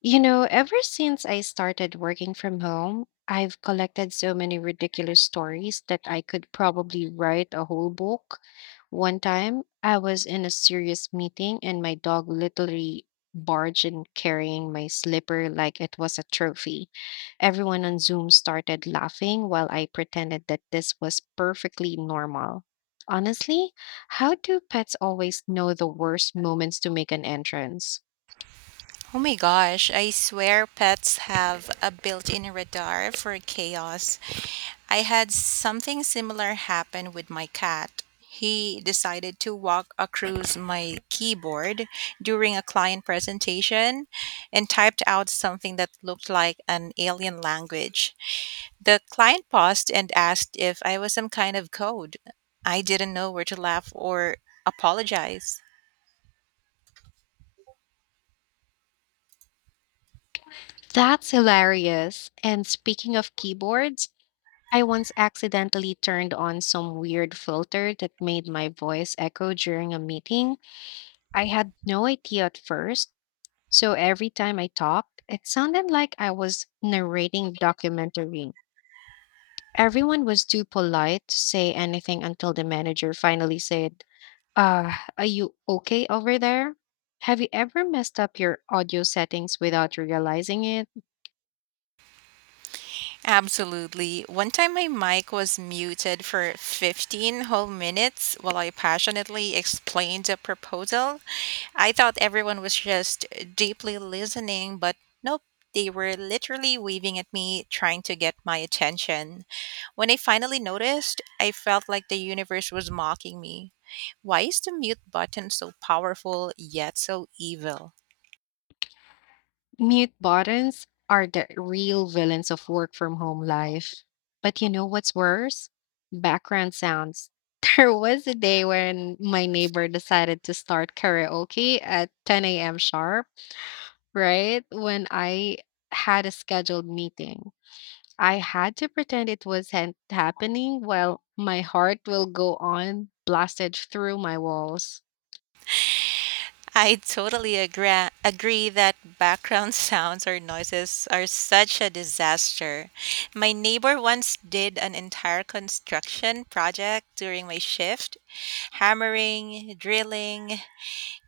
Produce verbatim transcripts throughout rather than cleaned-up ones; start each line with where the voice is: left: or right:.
left: You know, ever since I started working from home, I've collected so many ridiculous stories that I could probably write a whole book. One time, I was in a serious meeting and my dog literally barged in carrying my slipper like it was a trophy. Everyone on Zoom started laughing while I pretended that this was perfectly normal. Honestly, how do pets always know the worst moments to make an entrance?
right: Oh my gosh, I swear pets have a built in radar for chaos. I had something similar happen with my cat. He decided to walk across my keyboard during a client presentation and typed out something that looked like an alien language. The client paused and asked if I was some kind of code. I didn't know where to laugh or apologize.
left: That's hilarious. And speaking of keyboards, I once accidentally turned on some weird filter that made my voice echo during a meeting. I had no idea at first, so every time I talked, it sounded like I was narrating a documentary. Everyone was too polite to say anything until the manager finally said, "Uh, are you okay over there?" Have you ever messed up your audio settings without realizing it?
right: Absolutely. One time my mic was muted for fifteen whole minutes while I passionately explained a proposal. I thought everyone was just deeply listening, but nope, they were literally waving at me, trying to get my attention. When I finally noticed, I felt like the universe was mocking me. Why is the mute button so powerful yet so evil?
left: Mute buttons are the real villains of work from home life. But you know what's worse? Background sounds. There was a day when my neighbor decided to start karaoke at ten a m sharp, right? When I had a scheduled meeting. I had to pretend it was han- happening while my heart will go on blasted through my walls.
right: I totally agree, agree that background sounds or noises are such a disaster. My neighbor once did an entire construction project during my shift hammering, drilling,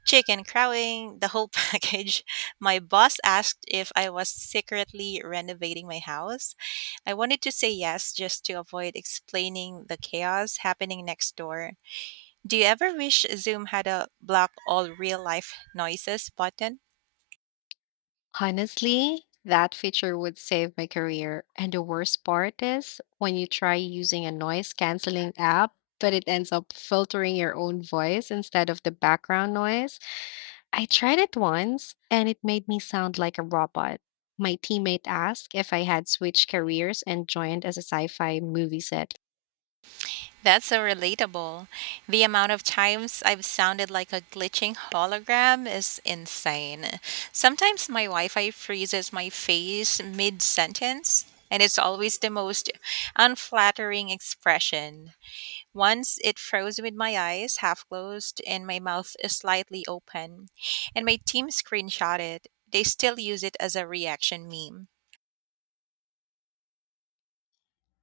right: chicken crowing, the whole package. My boss asked if I was secretly renovating my house. I wanted to say yes just to avoid explaining the chaos happening next door. Do you ever wish Zoom had a block all real life noises button?
left: Honestly, that feature would save my career. And the worst part is when you try using a noise canceling app, but it ends up filtering your own voice instead of the background noise. I tried it once and it made me sound like a robot. My teammate asked if I had switched careers and joined as a sci fi movie set.
right: That's so relatable. The amount of times I've sounded like a glitching hologram is insane. Sometimes my Wi Fi freezes my face mid sentence, and it's always the most unflattering expression. Once it froze with my eyes half closed and my mouth slightly open, and my team screenshot it. They still use it as a reaction meme.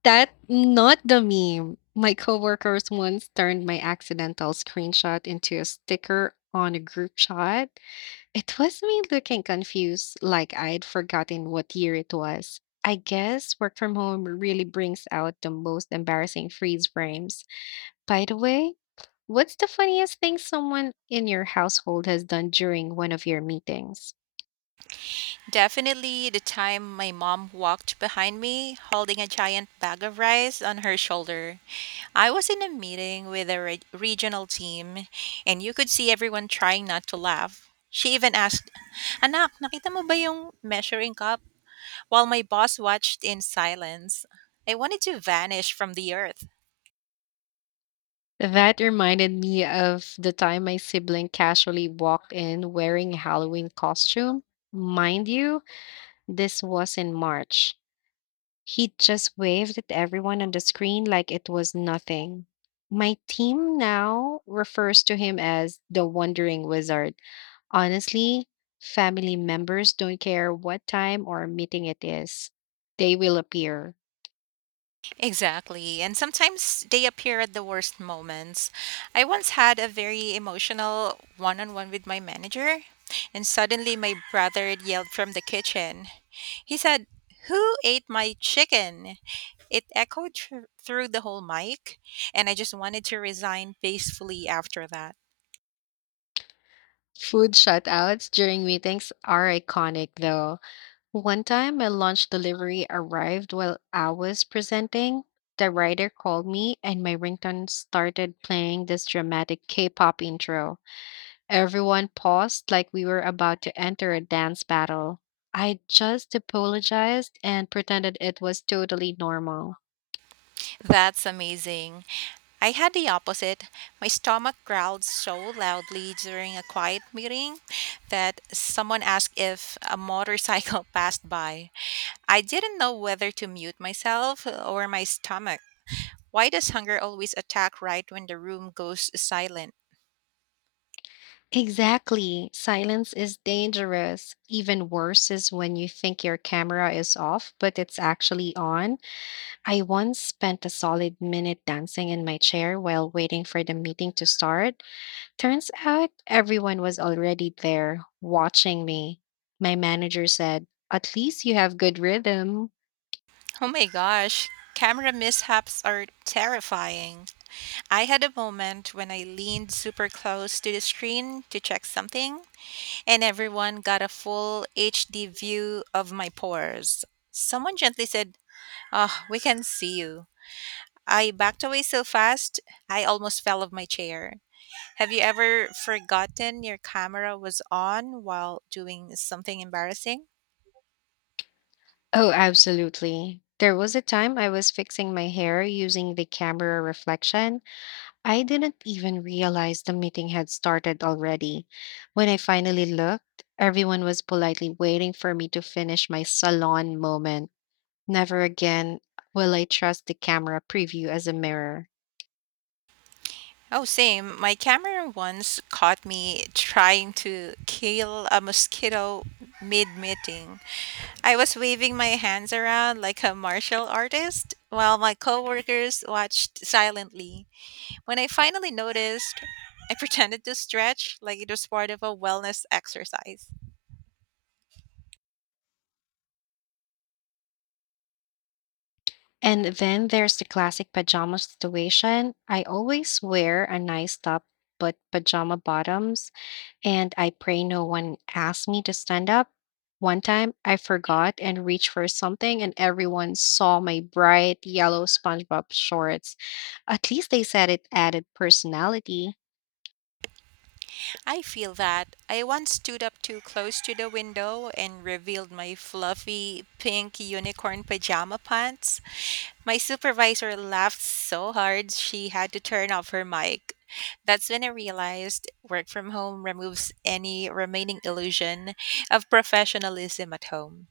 left: That not the meme. My coworkers once turned my accidental screenshot into a sticker on a group chat. It was me looking confused, like I'd forgotten what year it was. I guess work from home really brings out the most embarrassing freeze frames. By the way, what's the funniest thing someone in your household has done during one of your meetings?
right: Definitely the time my mom walked behind me holding a giant bag of rice on her shoulder. I was in a meeting with a re- regional team, and you could see everyone trying not to laugh. She even asked, "Anak, nakita mo ba yung measuring cup?" while my boss watched in silence. I wanted to vanish from the earth.
left: That reminded me of the time my sibling casually walked in wearing a Halloween costume. Mind you, this was in March. He just waved at everyone on the screen like it was nothing. My team now refers to him as the Wandering Wizard. Honestly, family members don't care what time or meeting it is, they will appear.
right: Exactly. And sometimes they appear at the worst moments. I once had a very emotional one on one with my manager, and suddenly my brother yelled from the kitchen. He said, "Who ate my chicken?" It echoed thr- through the whole mic, and I just wanted to resign peacefully after that.
left: Food shutouts during meetings are iconic, though. One time, my lunch delivery arrived while I was presenting. The writer called me, and my ringtone started playing this dramatic K pop intro. Everyone paused like we were about to enter a dance battle. I just apologized and pretended it was totally normal.
right: That's amazing. I had the opposite. My stomach growled so loudly during a quiet meeting that someone asked if a motorcycle passed by. I didn't know whether to mute myself or my stomach. Why does hunger always attack right when the room goes silent?
left: Exactly. Silence is dangerous. Even worse is when you think your camera is off, but it's actually on. I once spent a solid minute dancing in my chair while waiting for the meeting to start. Turns out everyone was already there watching me. My manager said, At least you have good rhythm.
right: Oh my gosh, camera mishaps are terrifying. I had a moment when I leaned super close to the screen to check something, and everyone got a full H D view of my pores. Someone gently said, "Oh, we can see you." I backed away so fast, I almost fell off my chair. Have you ever forgotten your camera was on while doing something embarrassing?
left: Oh, absolutely. There was a time I was fixing my hair using the camera reflection. I didn't even realize the meeting had started already. When I finally looked, everyone was politely waiting for me to finish my salon moment. Never again will I trust the camera preview as a mirror.
right: Oh, same. My camera once caught me trying to kill a mosquito mid meeting. I was waving my hands around like a martial artist while my coworkers watched silently. When I finally noticed, I pretended to stretch like it was part of a wellness exercise.
left: And then there's the classic pajama situation. I always wear a nice top, but pajama bottoms and I pray no one asks me to stand up. One time, I forgot and reached for something, and everyone saw my bright yellow SpongeBob shorts. At least they said it added personality.
right: I feel that. I once stood up too close to the window and revealed my fluffy pink unicorn pajama pants. My supervisor laughed so hard she had to turn off her mic. That's when I realized work from home removes any remaining illusion of professionalism at home.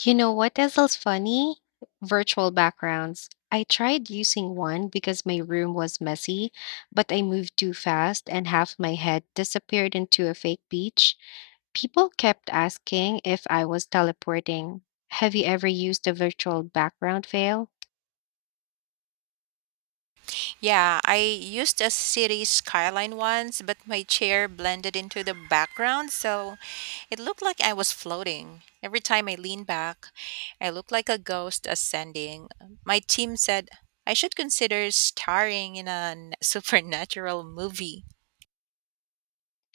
left: You know what else is funny? Virtual backgrounds. I tried using one because my room was messy, but I moved too fast and half my head disappeared into a fake beach. People kept asking if I was teleporting. Have you ever used a virtual background veil?
right: Yeah, I used a city skyline once, but my chair blended into the background, so it looked like I was floating. Every time I leaned back, I looked like a ghost ascending. My team said, I should consider starring in a n- supernatural movie.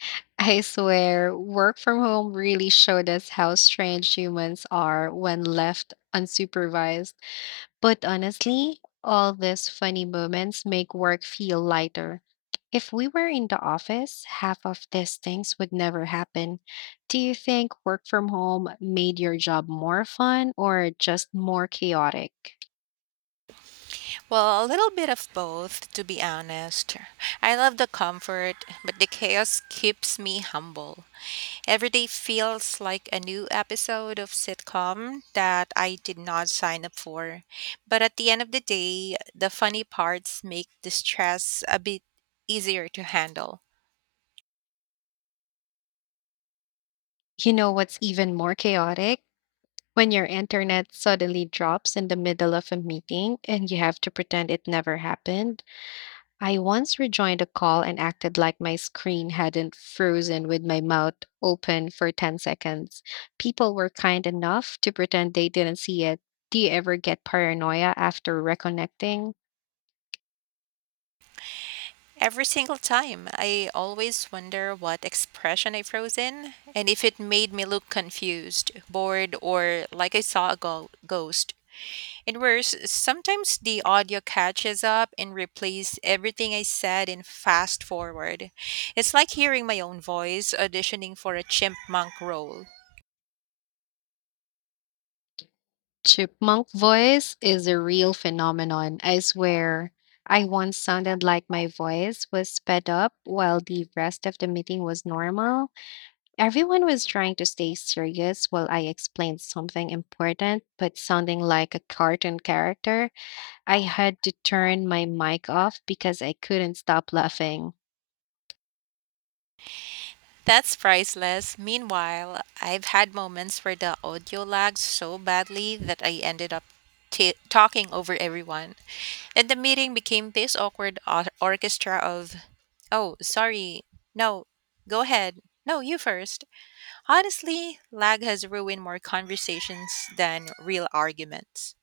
left: I swear, work from home really showed us how strange humans are when left unsupervised. But honestly, all these funny moments make work feel lighter. If we were in the office, half of these things would never happen. Do you think work from home made your job more fun or just more chaotic?
right: Well, a little bit of both, to be honest. I love the comfort, but the chaos keeps me humble. Every day feels like a new episode of sitcom that I did not sign up for. But at the end of the day, the funny parts make the stress a bit easier to handle.
left: You know what's even more chaotic? When your internet suddenly drops in the middle of a meeting and you have to pretend it never happened. I once rejoined a call and acted like my screen hadn't frozen with my mouth open for ten seconds. People were kind enough to pretend they didn't see it. Do you ever get paranoia after reconnecting?
right: Every single time, I always wonder what expression I froze in and if it made me look confused, bored, or like I saw a go- ghost. And worse, sometimes the audio catches up and replays everything I said in fast forward. It's like hearing my own voice auditioning for a chipmunk role.
left: Chipmunk voice is a real phenomenon, I swear. I once sounded like my voice was sped up while the rest of the meeting was normal. Everyone was trying to stay serious while I explained something important, but sounding like a cartoon character, I had to turn my mic off because I couldn't stop laughing.
right: That's priceless. Meanwhile, I've had moments where the audio lagged so badly that I ended up t- talking over everyone. And the meeting became this awkward or- orchestra of, oh, sorry, no, go ahead, no, you first. Honestly, lag has ruined more conversations than real arguments.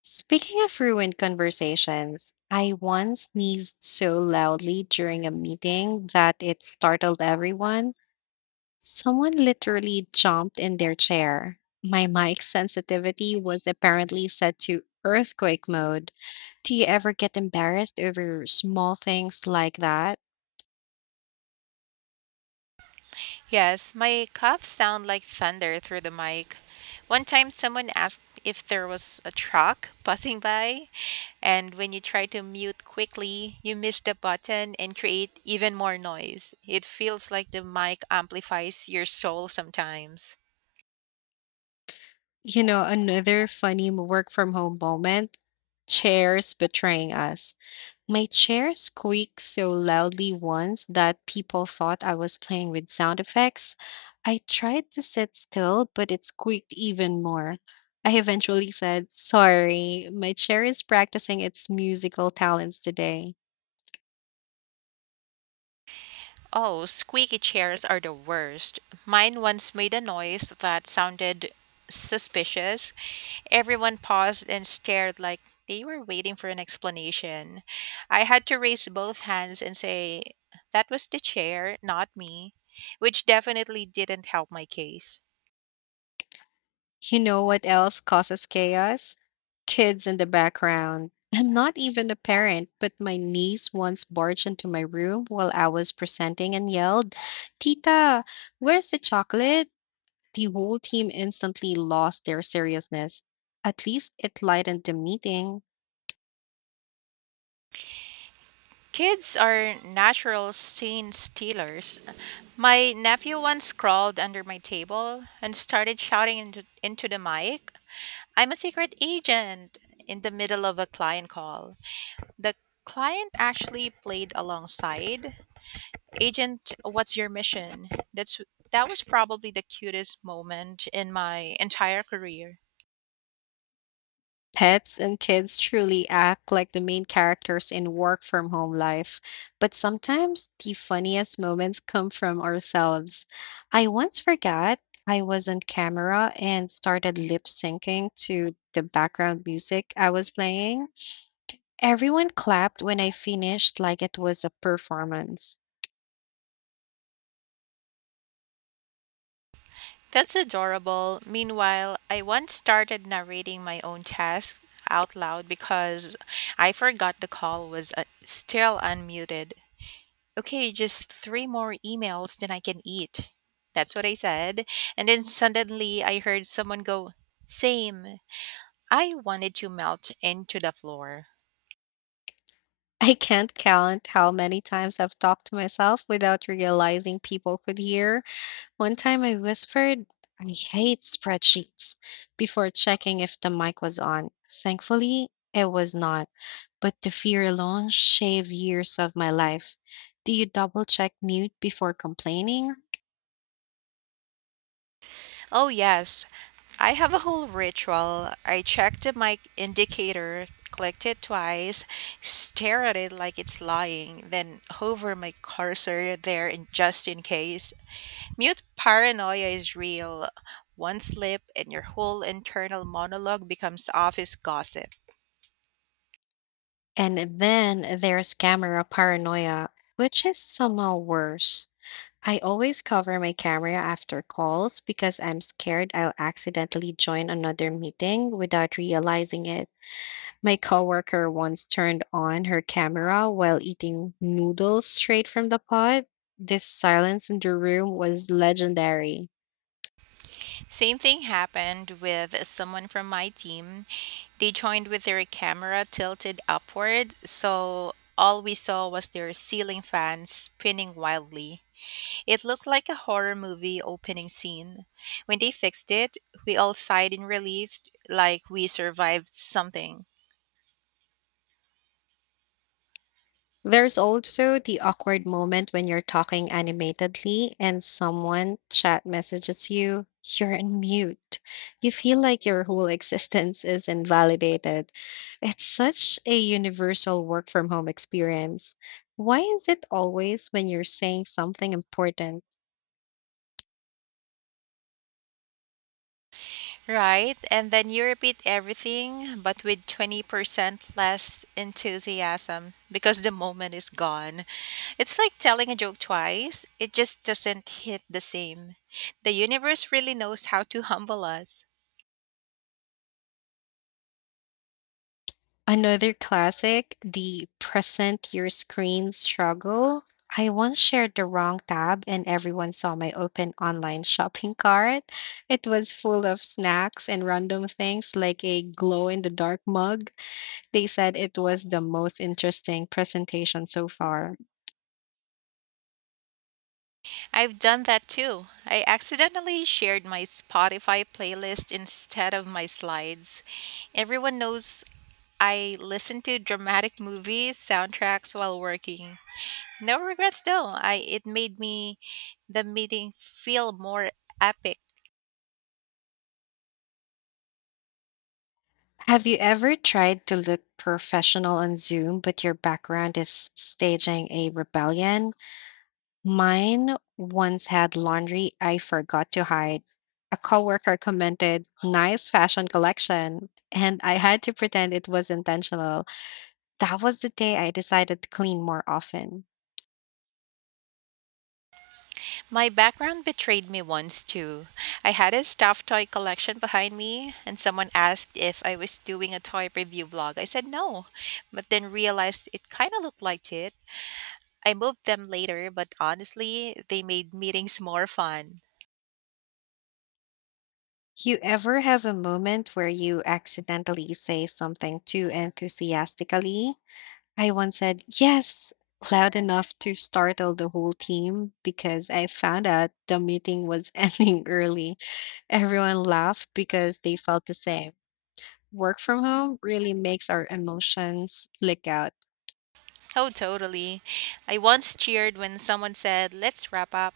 left: Speaking of ruined conversations, I once sneezed so loudly during a meeting that it startled everyone. Someone literally jumped in their chair. My mic sensitivity was apparently set to earthquake mode. Do you ever get embarrassed over small things like that?
right: Yes, my coughs sound like thunder through the mic. One time someone asked if there was a truck passing by, and when you try to mute quickly, you miss the button and create even more noise. It feels like the mic amplifies your soul sometimes.
left: You know, another funny m- work from home moment chairs betraying us. My chair squeaked so loudly once that people thought I was playing with sound effects. I tried to sit still, but it squeaked even more. I eventually said, Sorry, my chair is practicing its musical talents today.
right: Oh, squeaky chairs are the worst. Mine once made a noise that sounded suspicious. Everyone paused and stared like they were waiting for an explanation. I had to raise both hands and say, "That was the chair, not me," which definitely didn't help my case.
left: You know what else causes chaos? Kids in the background. I'm not even a parent, but my niece once barged into my room while I was presenting and yelled, Tita, where's the chocolate? The whole team instantly lost their seriousness. At least it lightened the meeting.
right: Kids are natural scene stealers. My nephew once crawled under my table and started shouting into, into the mic. I'm a secret agent in the middle of a client call. The client actually played alongside. "Agent, what's your mission?" That's that was probably the cutest moment in my entire career.
left: Pets and kids truly act like the main characters in work from home life. But sometimes the funniest moments come from ourselves. I once forgot I was on camera and started lip syncing to the background music I was playing. Everyone clapped when I finished, like it was a performance.
right: That's adorable. Meanwhile, I once started narrating my own task out loud because I forgot the call was uh, still unmuted. Okay, just three more emails, then I can eat. That's what I said. And then suddenly I heard someone go, same. I wanted to melt into the floor.
left: I can't count how many times I've talked to myself without realizing people could hear. One time I whispered, I hate spreadsheets, before checking if the mic was on. Thankfully, it was not, but the fear alone shaved years of my life. Do you double check mute before complaining?
right: Oh, yes. I have a whole ritual. I check the mic indicator, click it twice, stare at it like it's lying, then hover my cursor there in just in case. Mute paranoia is real. One slip and your whole internal monologue becomes office gossip.
left: And then there's camera paranoia, which is somehow worse. I always cover my camera after calls because I'm scared I'll accidentally join another meeting without realizing it. My coworker once turned on her camera while eating noodles straight from the pot. This silence in the room was legendary.
right: Same thing happened with someone from my team. They joined with their camera tilted upward, so all we saw was their ceiling fan spinning wildly. It looked like a horror movie opening scene. When they fixed it, we all sighed in relief like we survived something.
left: There's also the awkward moment when you're talking animatedly and someone chat messages you, you're in mute. You feel like your whole existence is invalidated. It's such a universal work from home experience. Why is it always when you're saying something important?
right: Right, and then you repeat everything, but with twenty percent less enthusiasm because the moment is gone. It's like telling a joke twice, it just doesn't hit the same. The universe really knows how to humble us.
left: Another classic, the present your screen struggle. I once shared the wrong tab and everyone saw my open online shopping cart. It was full of snacks and random things like a glow in the dark mug. They said it was the most interesting presentation so far.
right: I've done that too. I accidentally shared my Spotify playlist instead of my slides. Everyone knows I listen to dramatic movies, soundtracks while working. No regrets though. I It made me the meeting feel more epic.
left: Have you ever tried to look professional on Zoom, but your background is staging a rebellion? Mine once had laundry I forgot to hide. A coworker commented, "Nice fashion collection," and I had to pretend it was intentional. That was the day I decided to clean more often.
right: My background betrayed me once too. I had a stuffed toy collection behind me and someone asked if I was doing a toy review vlog. I said no, but then realized it kind of looked like it. I moved them later, but honestly, they made meetings more fun.
left: You ever have a moment where you accidentally say something too enthusiastically? I once said, "Yes," loud enough to startle the whole team because I found out the meeting was ending early. Everyone laughed because they felt the same. Work from home really makes our emotions leak out.
right: Oh, totally. I once cheered when someone said, "Let's wrap up,"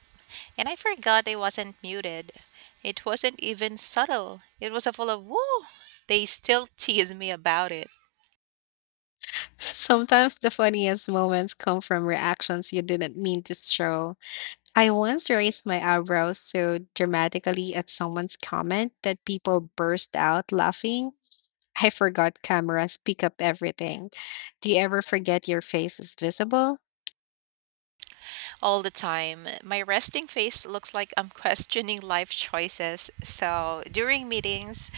right: and I forgot I wasn't muted. It wasn't even subtle, it was a full of woo. They still tease me about it
left: Sometimes the funniest moments come from reactions you didn't mean to show. I once raised my eyebrows so dramatically at someone's comment that people burst out laughing. I forgot cameras pick up everything. Do you ever forget your face is visible?
right: all the time. My resting face looks like I'm questioning life choices. So during meetings,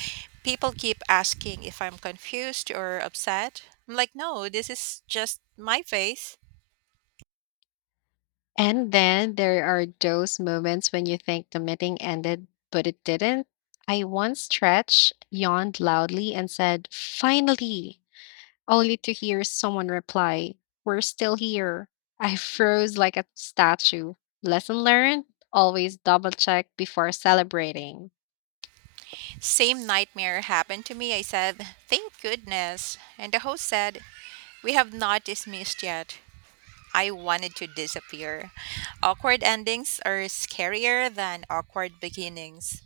right: people keep asking if I'm confused or upset. I'm like, no, this is just my face.
left: And then there are those moments when you think the meeting ended, but it didn't. I once stretched, yawned loudly, and said, Finally! Only to hear someone reply, We're still here. I froze like a statue. Lesson learned? Always double check before celebrating.
right: Same nightmare happened to me. I said, "Thank goodness." And the host said, "We have not dismissed yet." I wanted to disappear. Awkward endings are scarier than awkward beginnings.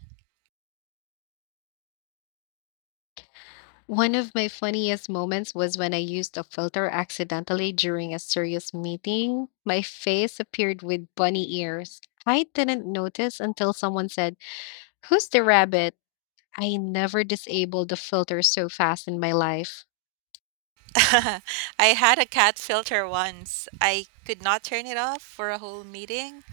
left: One of my funniest moments was when I used a filter accidentally during a serious meeting. My face appeared with bunny ears. I didn't notice until someone said, Who's the rabbit? I never disabled the filter so fast in my life.
right: I had a cat filter once. I could not turn it off for a whole meeting.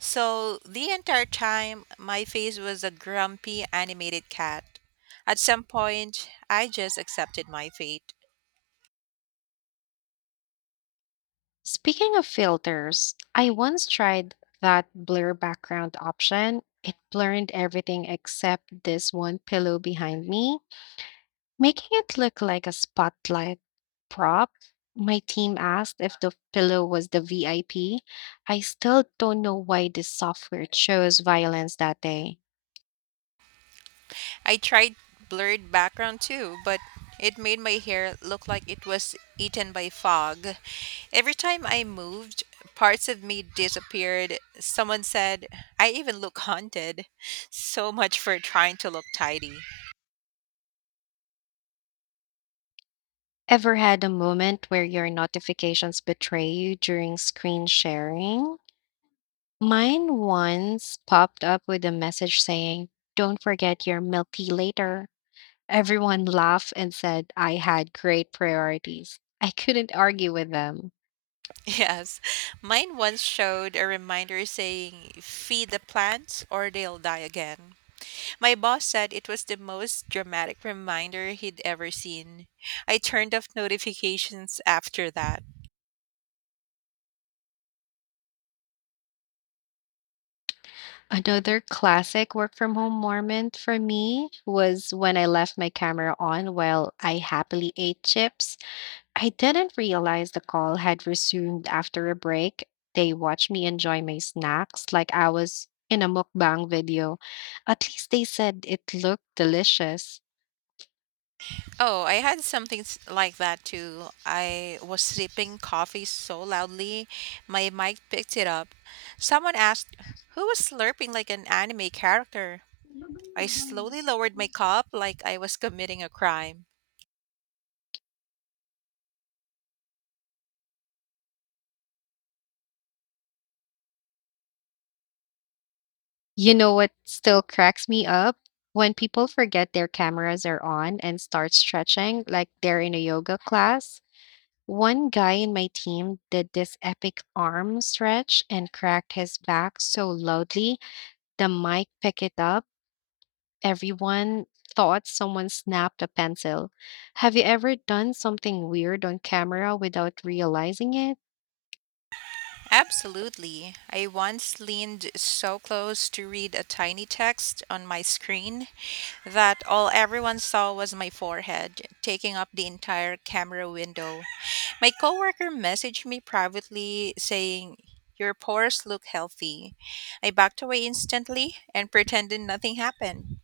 right: So the entire time, my face was a grumpy animated cat. At some point, I just accepted my fate.
left: Speaking of filters, I once tried that blur background option. It blurred everything except this one pillow behind me, making it look like a spotlight prop. My team asked if the pillow was the V I P. I P. I still don't know why this software chose violence that day.
right: I tried blurred background too, but it made my hair look like it was eaten by fog. Every time I moved, parts of me disappeared. Someone said, I even look haunted. So much for trying to look tidy.
left: Ever had a moment where your notifications betray you during screen sharing? Mine once popped up with a message saying, Don't forget your milk tea later. Everyone laughed and said I had great priorities. I couldn't argue with them.
right: Yes, mine once showed a reminder saying, "Feed the plants or they'll die again." My boss said it was the most dramatic reminder he'd ever seen. I turned off notifications after that.
left: Another classic work from home moment for me was when I left my camera on while I happily ate chips. I didn't realize the call had resumed after a break. They watched me enjoy my snacks like I was in a mukbang video. At least they said it looked delicious.
right: Oh, I had something s- like that too. I was sipping coffee so loudly, my mic picked it up. Someone asked, "Who was slurping like an anime character?" I slowly lowered my cup like I was committing a crime.
left: You know what still cracks me up? When people forget their cameras are on and start stretching like they're in a yoga class. One guy in my team did this epic arm stretch and cracked his back so loudly the mic picked it up. Everyone thought someone snapped a pencil. Have you ever done something weird on camera without realizing it?
right: Absolutely. I once leaned so close to read a tiny text on my screen that all everyone saw was my forehead, taking up the entire camera window. My coworker messaged me privately saying, "Your pores look healthy." I backed away instantly and pretended nothing happened.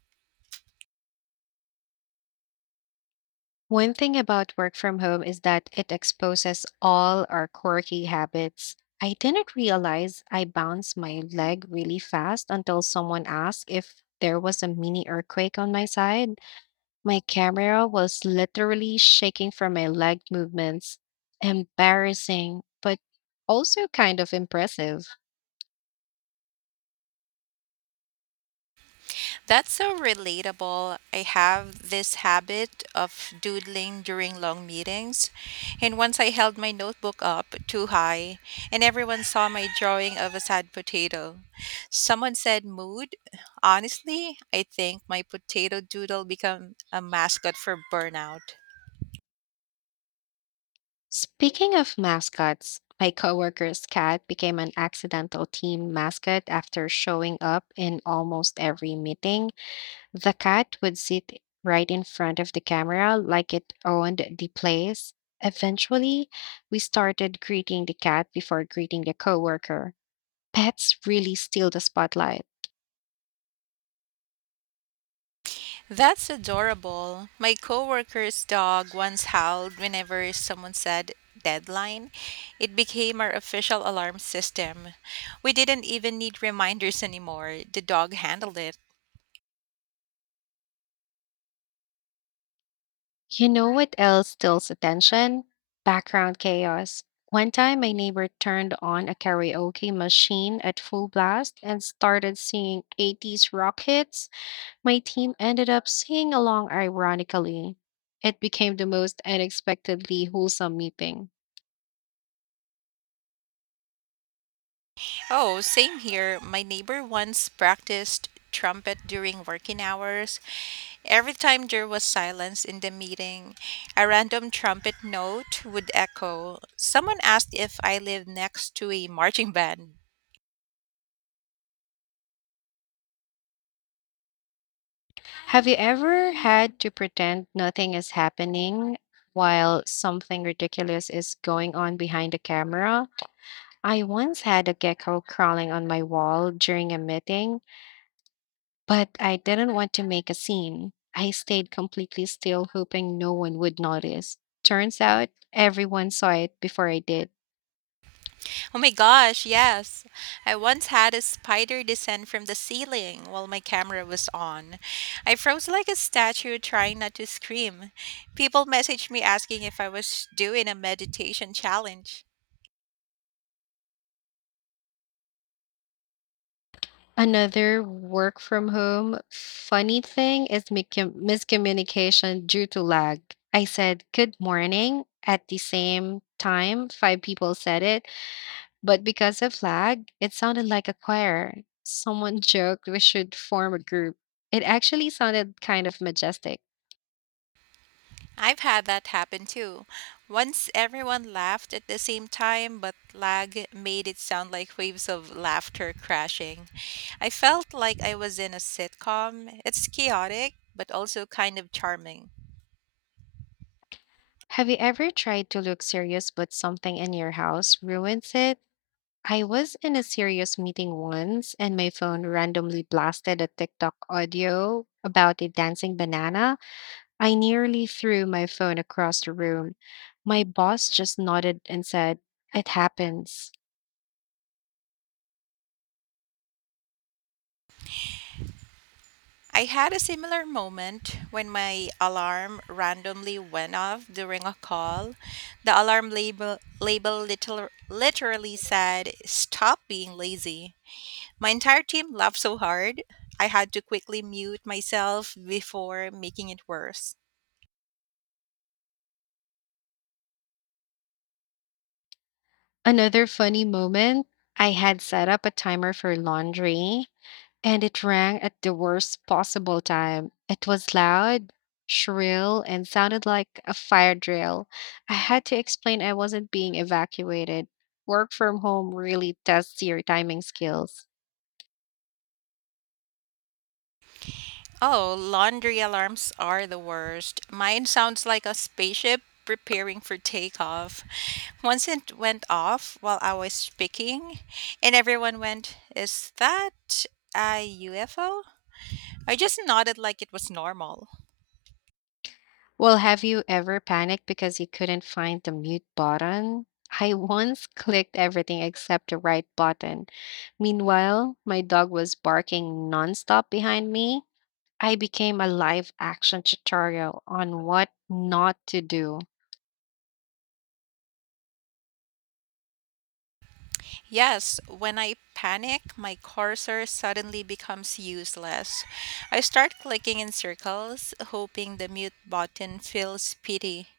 left: One thing about work from home is that it exposes all our quirky habits. I didn't realize I bounced my leg really fast until someone asked if there was a mini earthquake on my side. My camera was literally shaking from my leg movements. Embarrassing, but also kind of impressive.
right: That's so relatable. I have this habit of doodling during long meetings. And once I held my notebook up too high, and everyone saw my drawing of a sad potato. Someone said, "Mood?" Honestly, I think my potato doodle became a mascot for burnout.
left: Speaking of mascots, my coworker's cat became an accidental team mascot after showing up in almost every meeting. The cat would sit right in front of the camera like it owned the place. Eventually, we started greeting the cat before greeting the coworker. Pets really steal the spotlight.
right: That's adorable. My coworker's dog once howled whenever someone said deadline. It became our official alarm system. We didn't even need reminders anymore. The dog handled it.
left: You know what else steals attention? Background chaos. One time, my neighbor turned on a karaoke machine at full blast and started singing eighties rock hits. My team ended up singing along ironically. It became the most unexpectedly wholesome meeting.
right: Oh, same here. My neighbor once practiced trumpet during working hours. Every time there was silence in the meeting, a random trumpet note would echo. Someone asked if I lived next to a marching band.
left: Have you ever had to pretend nothing is happening while something ridiculous is going on behind the camera? I once had a gecko crawling on my wall during a meeting, but I didn't want to make a scene. I stayed completely still, hoping no one would notice. Turns out everyone saw it before I did.
right: Oh my gosh, yes. I once had a spider descend from the ceiling while my camera was on. I froze like a statue trying not to scream. People messaged me asking if I was doing a meditation challenge.
left: Another work from home funny thing is miscom- miscommunication due to lag. I said good morning at the same time, five people said it, but because of lag, it sounded like a choir. Someone joked we should form a group. It actually sounded kind of majestic.
right: I've had that happen too. Once everyone laughed at the same time, but lag made it sound like waves of laughter crashing. I felt like I was in a sitcom. It's chaotic, but also kind of charming.
left: Have you ever tried to look serious but something in your house ruins it? I was in a serious meeting once and my phone randomly blasted a TikTok audio about a dancing banana. I nearly threw my phone across the room. My boss just nodded and said, It happens.
right: I had a similar moment when my alarm randomly went off during a call. The alarm label, label little, literally said, "Stop being lazy." My entire team laughed so hard, I had to quickly mute myself before making it worse.
left: Another funny moment, I had set up a timer for laundry. And it rang at the worst possible time. It was loud, shrill, and sounded like a fire drill. I had to explain I wasn't being evacuated. Work from home really tests your timing skills.
right: Oh, laundry alarms are the worst. Mine sounds like a spaceship preparing for takeoff. Once it went off while I was speaking, and everyone went, "Is that a U F O" I just nodded like it was normal.
left: Well, have you ever panicked because you couldn't find the mute button? I once clicked everything except the right button. Meanwhile, my dog was barking nonstop behind me. I became a live action tutorial on what not to do.
right: Yes, when I panic, my cursor suddenly becomes useless. I start clicking in circles, hoping the mute button feels pity.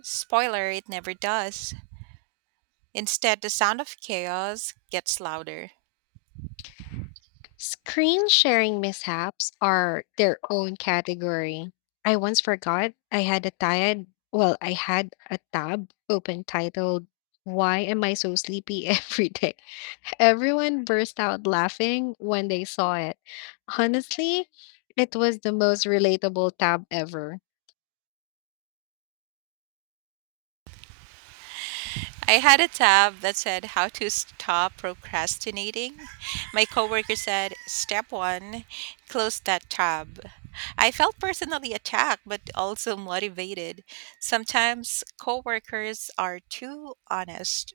right: Spoiler, it never does. Instead, the sound of chaos gets louder.
left: Screen sharing mishaps are their own category. I once forgot I had a tired, well, I had a tab open titled, Why Am I So Sleepy Every Day? Everyone burst out laughing when they saw it. Honestly, it was the most relatable tab ever.
right: I had a tab that said how to stop procrastinating. My coworker said, "Step one, close that tab." I felt personally attacked, but also motivated. Sometimes coworkers are too honest.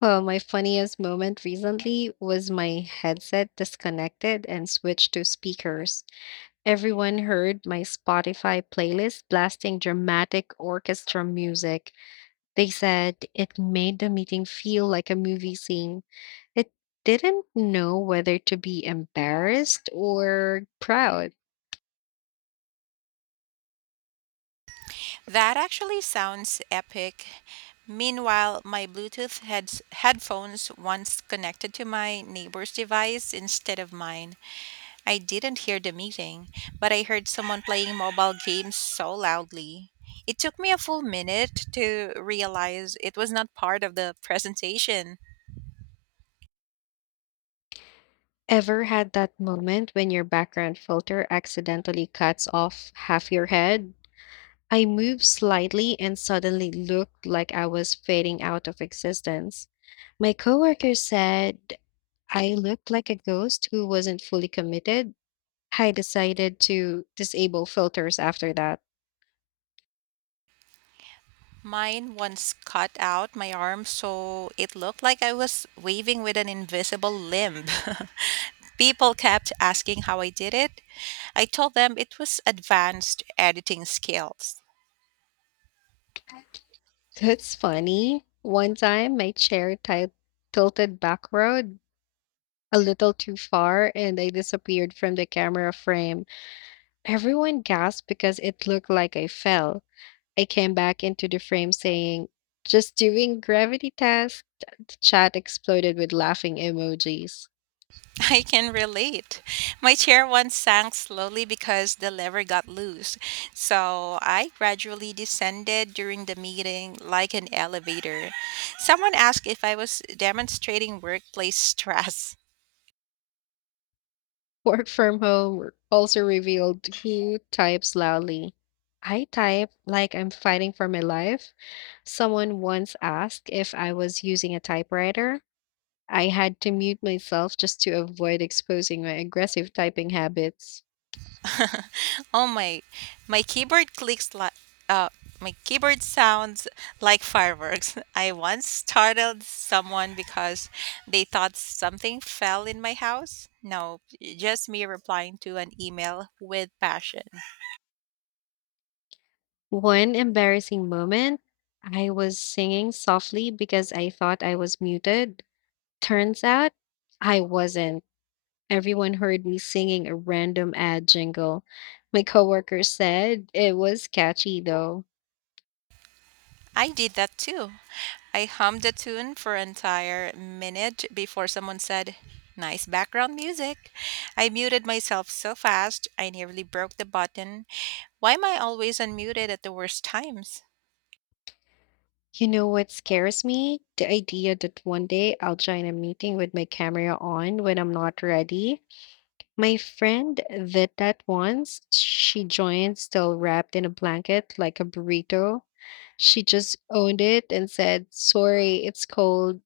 left: Well, my funniest moment recently was my headset disconnected and switched to speakers. Everyone heard my Spotify playlist blasting dramatic orchestra music. They said it made the meeting feel like a movie scene. It didn't know whether to be embarrassed or proud.
right: That actually sounds epic. Meanwhile, my Bluetooth heads- headphones once connected to my neighbor's device instead of mine. I didn't hear the meeting, but I heard someone playing mobile games so loudly. It took me a full minute to realize it was not part of the presentation.
left: Ever had that moment when your background filter accidentally cuts off half your head? I moved slightly and suddenly looked like I was fading out of existence. My coworker said I looked like a ghost who wasn't fully committed. I decided to disable filters after that.
right: Mine once cut out my arm, so it looked like I was waving with an invisible limb. People kept asking how I did it. I told them it was advanced editing skills.
left: That's funny. One time, my chair ti- tilted backward a little too far and I disappeared from the camera frame. Everyone gasped because it looked like I fell. I came back into the frame saying, just doing gravity test. The chat exploded with laughing emojis.
right: I can relate. My chair once sank slowly because the lever got loose. So I gradually descended during the meeting like an elevator. Someone asked if I was demonstrating workplace stress.
left: Work from home also revealed who types loudly. I type like I'm fighting for my life. Someone once asked if I was using a typewriter. I had to mute myself just to avoid exposing my aggressive typing habits.
right: Oh my, my keyboard clicks like uh my keyboard sounds like fireworks. I once startled someone because they thought something fell in my house. No, just me replying to an email with passion.
left: One embarrassing moment, I was singing softly because I thought I was muted. Turns out I wasn't. Everyone heard me singing a random ad jingle. My coworker said it was catchy though.
right: I did that too. I hummed a tune for an entire minute before someone said, "Nice background music." I muted myself so fast, I nearly broke the button. Why am I always unmuted at the worst times?
left: You know what scares me? The idea that one day I'll join a meeting with my camera on when I'm not ready. My friend did that once. She joined still wrapped in a blanket like a burrito. She just owned it and said, Sorry, it's cold.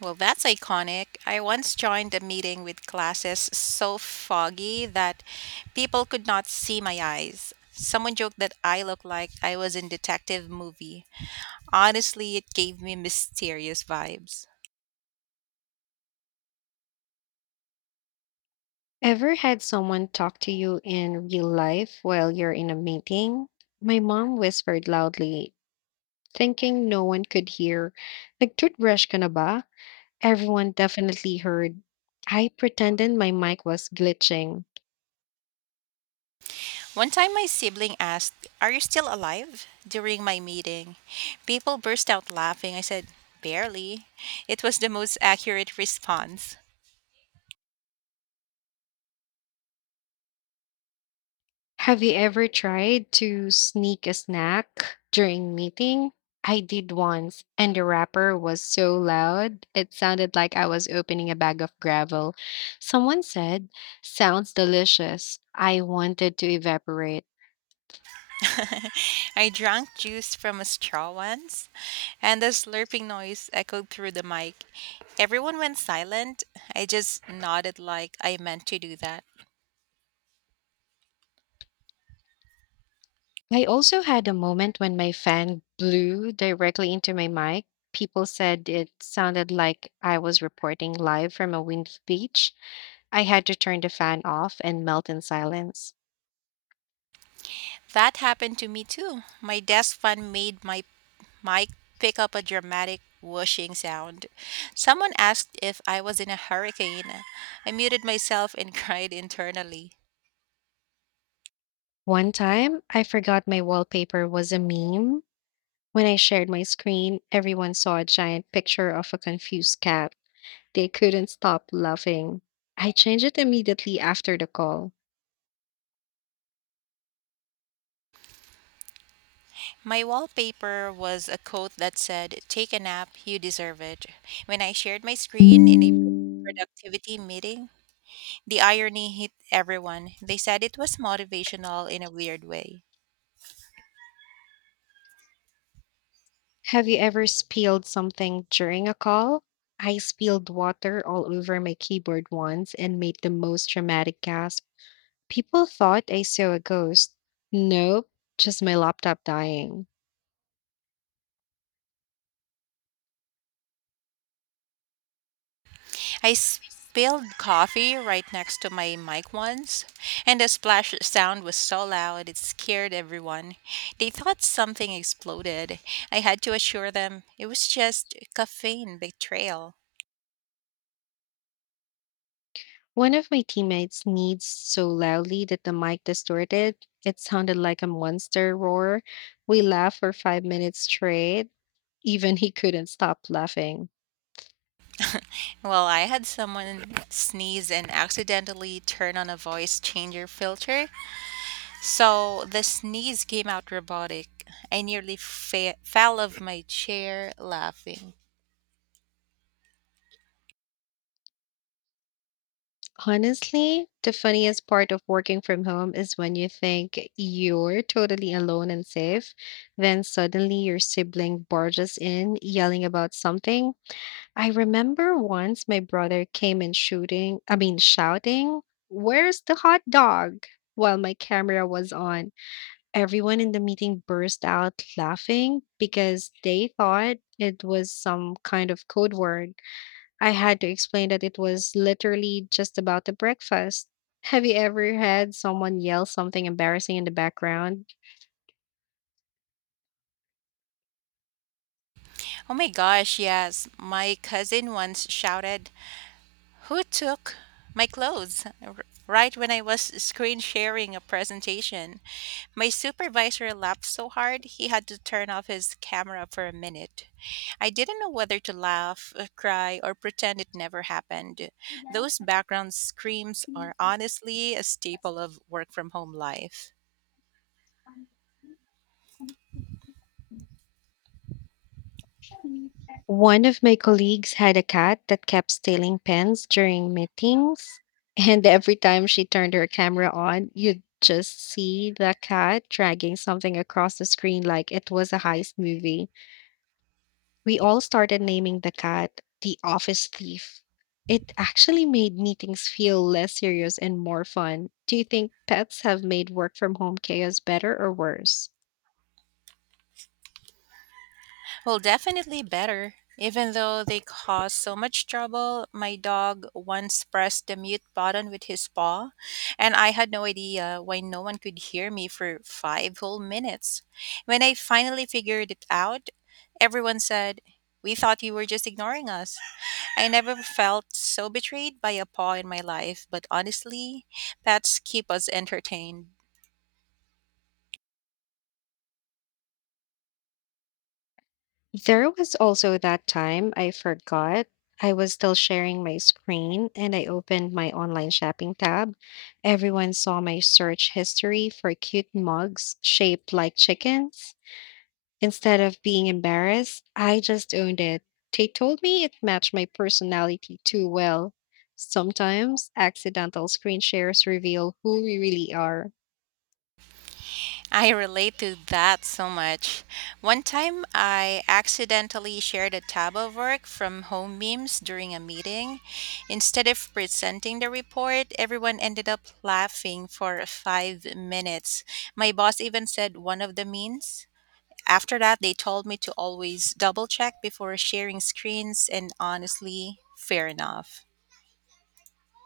right: Well, that's iconic. I once joined a meeting with glasses so foggy that people could not see my eyes. Someone joked that I looked like I was in detective movie. Honestly, it gave me mysterious vibes.
left: Ever had someone talk to you in real life while you're in a meeting? My mom whispered loudly, thinking no one could hear. Nagtoothbrush ka na ba? Everyone definitely heard. I pretended my mic was glitching.
right: One time, my sibling asked, "Are you still alive?" during my meeting. People burst out laughing. I said, "Barely." It was the most accurate response.
left: Have you ever tried to sneak a snack during meeting? I did once, and the wrapper was so loud, it sounded like I was opening a bag of gravel. Someone said, Sounds delicious. I wanted to evaporate.
right: I drank juice from a straw once, and the slurping noise echoed through the mic. Everyone went silent. I just nodded like I meant to do that.
left: I also had a moment when my fan blew directly into my mic. People said it sounded like I was reporting live from a windy beach. I had to turn the fan off and melt in silence.
right: That happened to me too. My desk fan made my mic pick up a dramatic whooshing sound. Someone asked if I was in a hurricane. I muted myself and cried internally.
left: One time, I forgot my wallpaper was a meme. When I shared my screen, everyone saw a giant picture of a confused cat. They couldn't stop laughing. I changed it immediately after the call.
right: My wallpaper was a quote that said, "Take a nap, you deserve it." When I shared my screen in a productivity meeting, the irony hit everyone. They said it was motivational in a weird way.
left: Have you ever spilled something during a call? I spilled water all over my keyboard once and made the most dramatic gasp. People thought I saw a ghost. Nope, just my laptop dying.
right: I spilled coffee right next to my mic once, and the splash sound was so loud it scared everyone. They thought something exploded. I had to assure them it was just caffeine betrayal.
left: One of my teammates needs so loudly that the mic distorted. It sounded like a monster roar. We laughed for five minutes straight. Even he couldn't stop laughing.
right: Well, I had someone sneeze and accidentally turn on a voice changer filter, so the sneeze came out robotic. I nearly fa- fell off my chair laughing.
left: Honestly, the funniest part of working from home is when you think you're totally alone and safe, then suddenly your sibling barges in yelling about something. I remember once my brother came in shooting, I mean, shouting, Where's the hot dog? While my camera was on. Everyone in the meeting burst out laughing because they thought it was some kind of code word. I had to explain that it was literally just about the breakfast. Have you ever had someone yell something embarrassing in the background?
right: Oh my gosh, yes. My cousin once shouted, "Who took my clothes r- right" when I was screen sharing a presentation. My supervisor laughed so hard he had to turn off his camera for a minute. I didn't know whether to laugh, uh, cry, or pretend it never happened. Those background screams are honestly a staple of work from home life.
left: One of my colleagues had a cat that kept stealing pens during meetings. And every time she turned her camera on, you'd just see the cat dragging something across the screen like it was a heist movie. We all started naming the cat the office thief. It actually made meetings feel less serious and more fun. Do you think pets have made work from home chaos better or worse?
right: Well, definitely better. Even though they cause so much trouble, my dog once pressed the mute button with his paw, and I had no idea why no one could hear me for five whole minutes. When I finally figured it out, everyone said, "We thought you were just ignoring us." I never felt so betrayed by a paw in my life, but honestly, pets keep us entertained.
left: There was also that time I forgot I was still sharing my screen and I opened my online shopping tab. Everyone saw my search history for cute mugs shaped like chickens. Instead of being embarrassed, I just owned it. They told me it matched my personality too well. Sometimes accidental screen shares reveal who we really are.
right: I relate to that so much. One time I accidentally shared a tab of work from home memes during a meeting. Instead of presenting the report, everyone ended up laughing for five minutes. My boss even said one of the memes. After that, they told me to always double check before sharing screens, and honestly, fair enough.